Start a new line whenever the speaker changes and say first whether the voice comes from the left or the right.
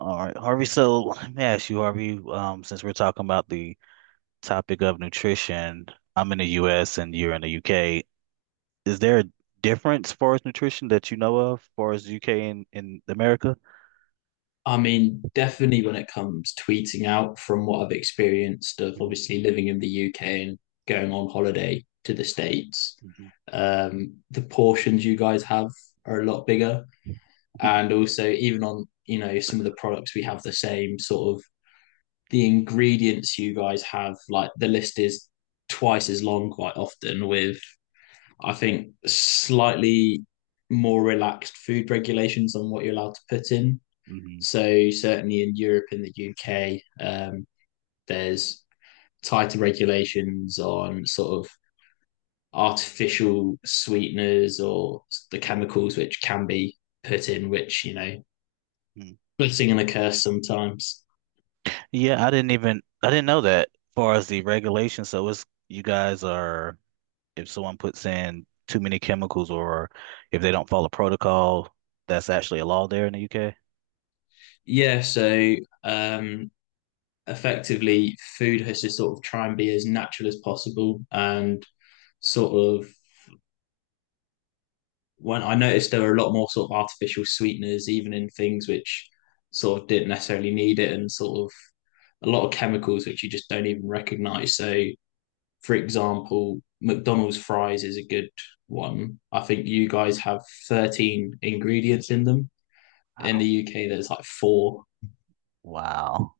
right: All right, Harvey. So let me ask you, Harvey, since we're talking about the topic of nutrition, I'm in the US and you're in the UK. Is there a difference as far as nutrition that you know of, as far as UK and in America?
left: I mean, definitely when it comes tweeting out from what I've experienced of
right: Mhm,
left: obviously living in the UK and going on holiday to the States,
right: mhm,
left: the portions you guys have are a lot bigger. And also, even on, you know, some of the products, we have the same sort of the ingredients you guys have, like the list is twice as long quite often with, I think, slightly more relaxed food regulations on what you're allowed to put in.
right: mhm.
left: So certainly in Europe and the UK, there's tighter regulations on sort of artificial sweeteners or the chemicals which can be put in, which, you know,
right: Mm.
left: blessing and a curse sometimes.
right: Yeah, I didn't know that as far as the regulation. So it's you guys are if someone puts in too many chemicals or if they don't follow protocol, that's actually a law there in the UK.
left: Yeah, so um, effectively, food has to sort of try and be as natural as possible, and sort of when I noticed there were a lot more sort of artificial sweeteners, even in things which sort of didn't necessarily need it, and sort of a lot of chemicals which you just don't even recognize. So, for example, McDonald's fries is a good one. I think you guys have 13 ingredients in them. In the
right: Wow.
left: UK, there's like four.
right: Wow.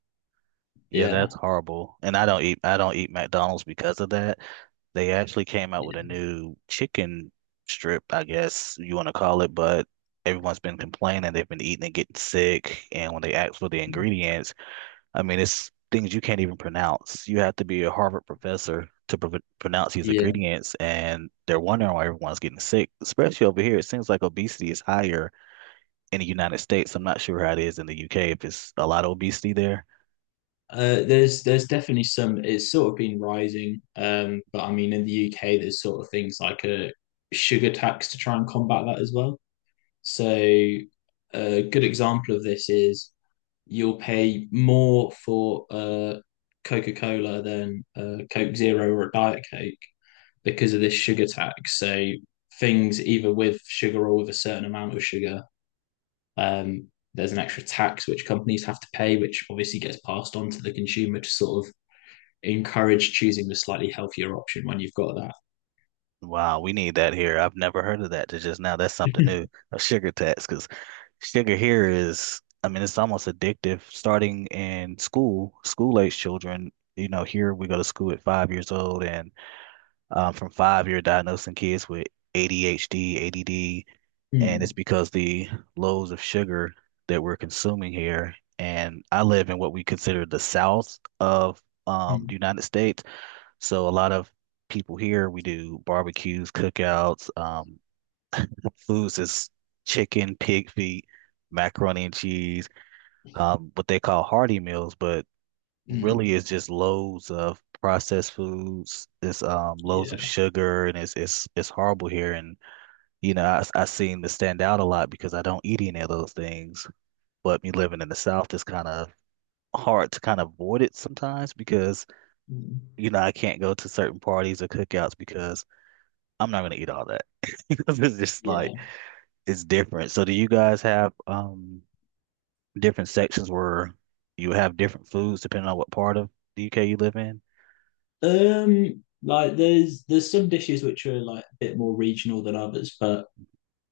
right: Yeah, that's
left: Yeah.
right: horrible. And I don't eat McDonald's because of that. They actually came out
left: Yeah.
right: with a new chicken strip, I guess you want to call it, but everyone's been complaining they've been eating and getting sick. And when they ask for the ingredients, I mean, it's things you can't even pronounce. You have to be a Harvard professor to pr pronounce these
left: Yeah.
right: ingredients, and they're wondering why everyone's getting sick, especially over here. It seems like obesity is higher in the United States. I'm not sure how it is in the UK, if it's a lot of obesity there.
left: There's definitely some, it's sort of been rising. But I mean, in the UK there's sort of things like a sugar tax to try and combat that as well. So a good example of this is you'll pay more for a Coca-Cola than a Coke Zero or a Diet Coke because of this sugar tax. So things either with sugar or with a certain amount of sugar, um, there's an extra tax which companies have to pay, which obviously gets passed on to the consumer to sort of encourage choosing the slightly healthier option when you've got that.
right: Wow, we need that here. I've never heard of that to just now. That's something new, a sugar tax, because sugar here is, I mean, it's almost addictive. Starting in school, school age children, you know, here we go to school at 5 years old, and from 5 year diagnosing kids with ADHD, ADD, and it's
left: Mm,
right: because the loads of sugar that we're consuming here. And I live in what we consider the South of the
left: mm,
right: United States, so a lot of people here we do barbecues, cookouts, foods is chicken, pig feet, macaroni and cheese, what they call hearty meals, but
left: mm.
right: really is just loads of processed foods. It's loads of
left: Yeah.
right: sugar and it's horrible here. And you know, I seem to stand out a lot because I don't eat any of those things. But me living in the South is kind of hard to kind of avoid it sometimes because
left: Mm.
right: you know I can't go to certain parties or cookouts because I'm not gonna eat all that. Because it's just
left: Yeah.
right: like it's different. So do you guys have different sections where you have different foods depending on what part of the UK you live in?
left: Like there's some dishes which are like a bit more regional than others, but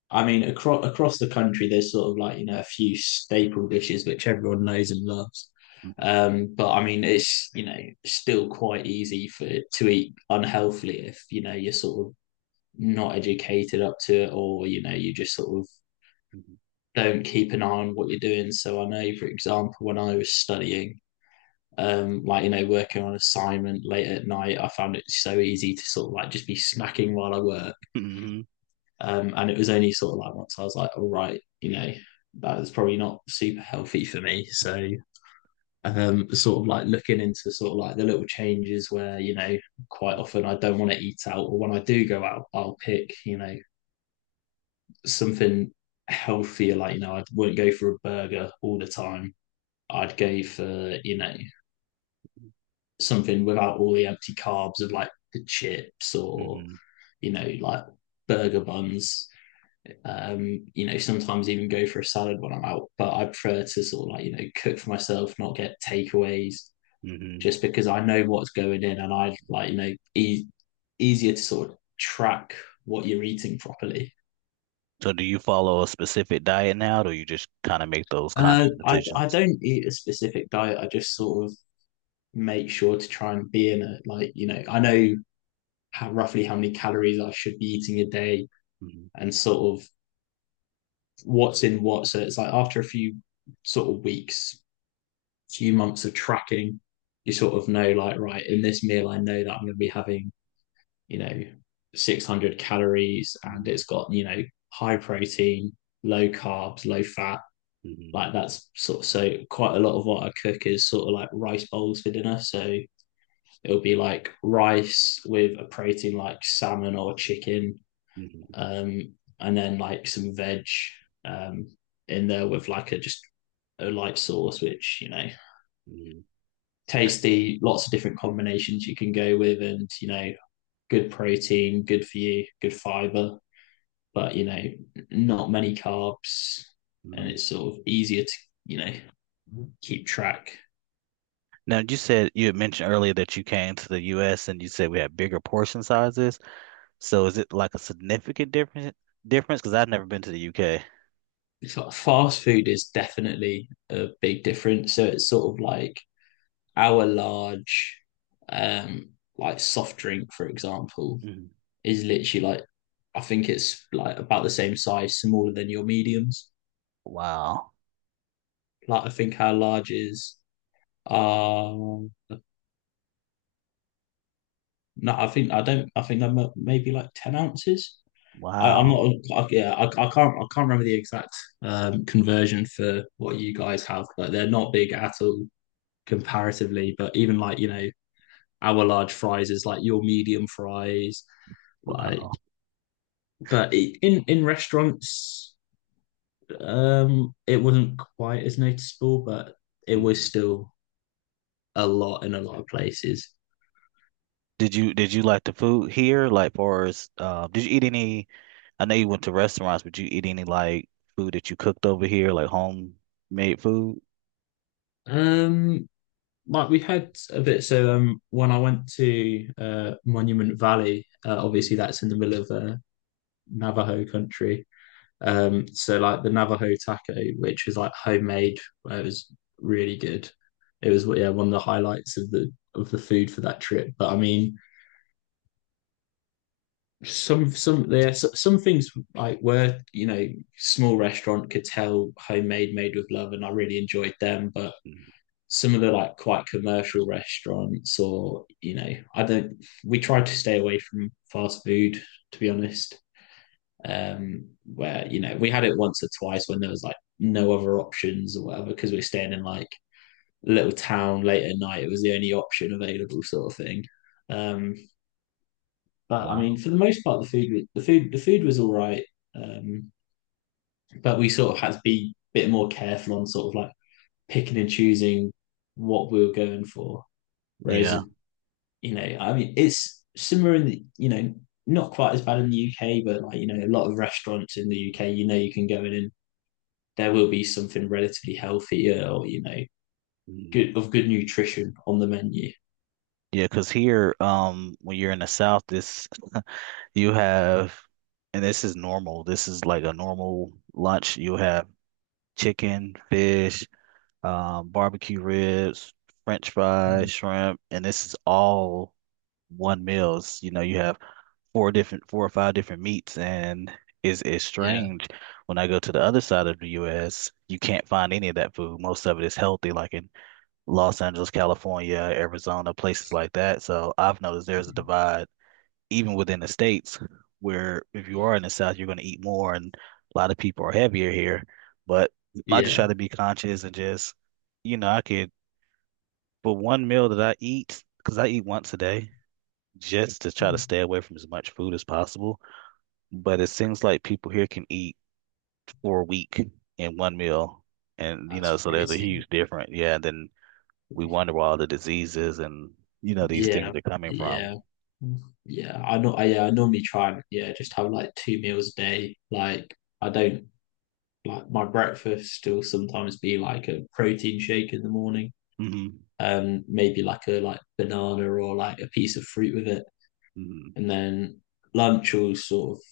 left: I mean, across the country there's sort of like, you know, a few staple dishes which everyone knows and loves. But I mean, it's, you know, still quite easy for to eat unhealthily if, you know, you're sort of not educated up to it, or, you know, you just sort of
right: Mhm.
left: don't keep an eye on what you're doing. So I know, for example, when I was studying, like, you know, working on assignment late at night, I found it so easy to sort of like just be snacking while I work.
right: Hmm.
left: And it was only sort of like once I was like, all right, you know, that was probably not super healthy for me. So sort of like looking into sort of like the little changes where, you know, quite often I don't want to eat out, or when I do go out I'll pick, you know, something healthier. Like, you know, I wouldn't go for a burger all the time. I'd go for, you know, something without all the empty carbs of like the chips or,
right: Hmm.
left: you know, like burger buns. You know, sometimes even go for a salad when I'm out, but I prefer to sort of like, you know, cook for myself, not get takeaways,
right: Hmm.
left: just because I know what's going in, and I like, you know, easier to sort of track what you're eating properly.
right: So do you follow a specific diet now, or you just kind of make those
left: Uh,
right: conscious
left: I I
right: decisions?
left: don't eat a specific diet. I just sort of make sure to try and be in it. Like, you know, I know how, roughly how many calories I should be eating a day,
right: Hmm.
left: and sort of what's in what. So it's like after a few sort of weeks, few months of tracking, you sort of know like, right, in this meal, I know that I'm going to be having, you know, 600 calories, and
right: Hmm.
left: it's got, you know, high protein, low carbs, low fat.
right: Hmm.
left: Like, that's sort of, so quite a lot of what I cook is sort of like rice bowls for dinner. So it'll be like rice with a protein like salmon or chicken,
right: Hmm.
left: um, and then like some veg, um, in there with like a just a light sauce, which, you know,
right: Hmm.
left: tasty. Lots of different combinations you can go with, and, you know, good protein, good for you, good fiber, but, you know, not many carbs, and
right: Hmm.
left: it's sort of easier to, you know, keep track.
right: Now you said you had mentioned earlier that you came to the US and you said we had bigger portion sizes. So is it like a significant difference? Because I've never been to the UK.
left: It's like fast food is definitely a big difference. So it's sort of like our large, um like soft drink for example,
right: Mhm.
left: is literally like, I think it's like about the same size, smaller than your mediums.
right: Wow.
left: Like, I think our large is uh no, I think I don't I think they're maybe like 10 ounces. I, I'm not
right: Wow.
left: I, yeah, I can't remember the exact conversion for what you guys have, but they're not big at all comparatively. But even like, you know, our large fries is like your medium fries, like,
right: Wow.
left: but in restaurants, it wasn't quite as noticeable, but it was
right: Mhm.
left: still a lot in a lot of places.
right: Did you like the food here? Like for us, did you eat any I know you went to restaurants, but you eat any like food that you cooked over here, like homemade food?
left: Um, like, we had a bit. So when I went to Monument Valley,
right: Mm,
left: obviously that's in the middle of Navajo country.
right: mm,
left: So like the Navajo taco, which was like homemade, it was really good. It was, yeah, one of the highlights of the food for that trip. But I mean, some things like were, you know, small restaurant, could tell homemade, made with love, and I really enjoyed them. But
right: mm.
left: some of the like quite commercial restaurants, or, you know, I don't, we tried to stay away from fast food, to be honest. Where, you know, we had it once or twice when there was like no other options or whatever, because we're staying in like a little town late at night, it was the only option available, sort of thing. um but I
right: Wow.
left: mean, for the most part, the food was all right. Um, but we sort of had to be a bit more careful on sort of like picking and choosing what we were going for. Whereas,
right: Yeah.
left: you know, I mean, it's similar in the, you know, not quite as bad in the UK, but like, you know, a lot of restaurants in the UK, you know, you can go in and there will be something relatively healthier, or, you know,
right: Mm.
left: good of good nutrition on the menu.
right: Yeah, because here, when you're in the South, this you have, and this is normal. This is like a normal lunch. You have chicken, fish, barbecue ribs, French fries, shrimp, and this is all one meals. You know, you have four or five different meats and it's
left: Yeah.
right: strange. When I go to the other side of the US, you can't find any of that food. Most of it is healthy, like in Los Angeles, California, Arizona, places like that. So I've noticed there's a divide even within the states where if you are in the South, you're going to eat more and a lot of people are heavier here. But I just try
left: Yeah.
right: to be conscious and just, you know, I could for one meal that I eat, because I eat once a day, just to try to stay away from as much food as possible but it seems like people here can eat for a week in one meal. And, you know,
left: That's
right: so there's a
left: crazy.
right: huge difference. Yeah, then we wonder where all the diseases and, you know, these
left: Yeah,
right: things are coming from.
left: yeah, yeah. I know. I normally try and, yeah, just have like 2 meals a day. Like, I don't, like my breakfast will sometimes be like a protein shake in the morning,
right: Hmm.
left: maybe like a like banana or like a piece of fruit with it,
right: Hmm.
left: and then lunch will sort of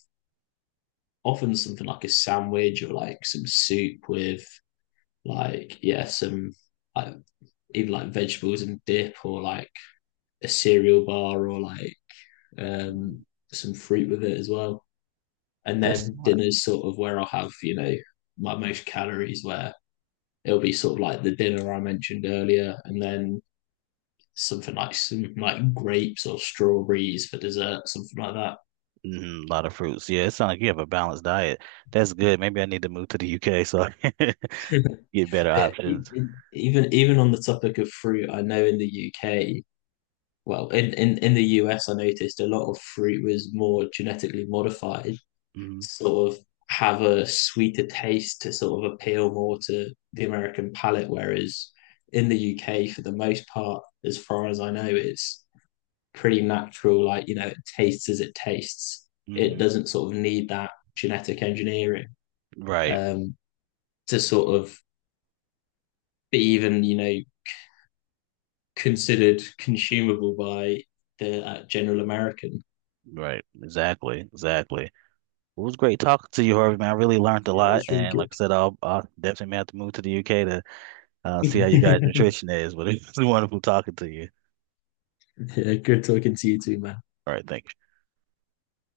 left: often something like a sandwich or like some soup with like, yeah, some like either like vegetables and dip, or like a cereal bar, or like, um, some fruit with it as well. And
right: That's
left: then
right: smart.
left: dinner's sort of where I'll have, you know, my most calories, where it'll be sort of like the dinner I mentioned earlier, and then something like some like grapes or strawberries for dessert, something like
right: Hmm. A lot of fruits. Yeah, it sounds like you have a balanced diet. That's good. Maybe I need to move to the UK so I can
left: that.
right: get better options.
left: Even on the topic of fruit, I know in the UK, well, in the US, I noticed a lot of fruit was more genetically modified,
right: Hmm.
left: sort of have a sweeter taste to sort of appeal more to the American palate. Whereas in the UK, for the most part, as far as I know, it's pretty natural. Like, you know, it tastes as it tastes. It
right: Hmm.
left: doesn't sort of need that genetic engineering,
right: Right.
left: um, to sort of be even, you know, considered consumable by the general American.
right: Right. Exactly. Exactly. Well, it was great talking to you, Harvey, man. I really learned a
left: Yeah, it
right: lot.
left: was really
right: And like
left: good.
right: I said, I'll definitely may have to move to the UK to see how you guys' nutrition is, but it's wonderful talking to you.
left: Yeah, good talking to you too, man.
right: All right, thanks.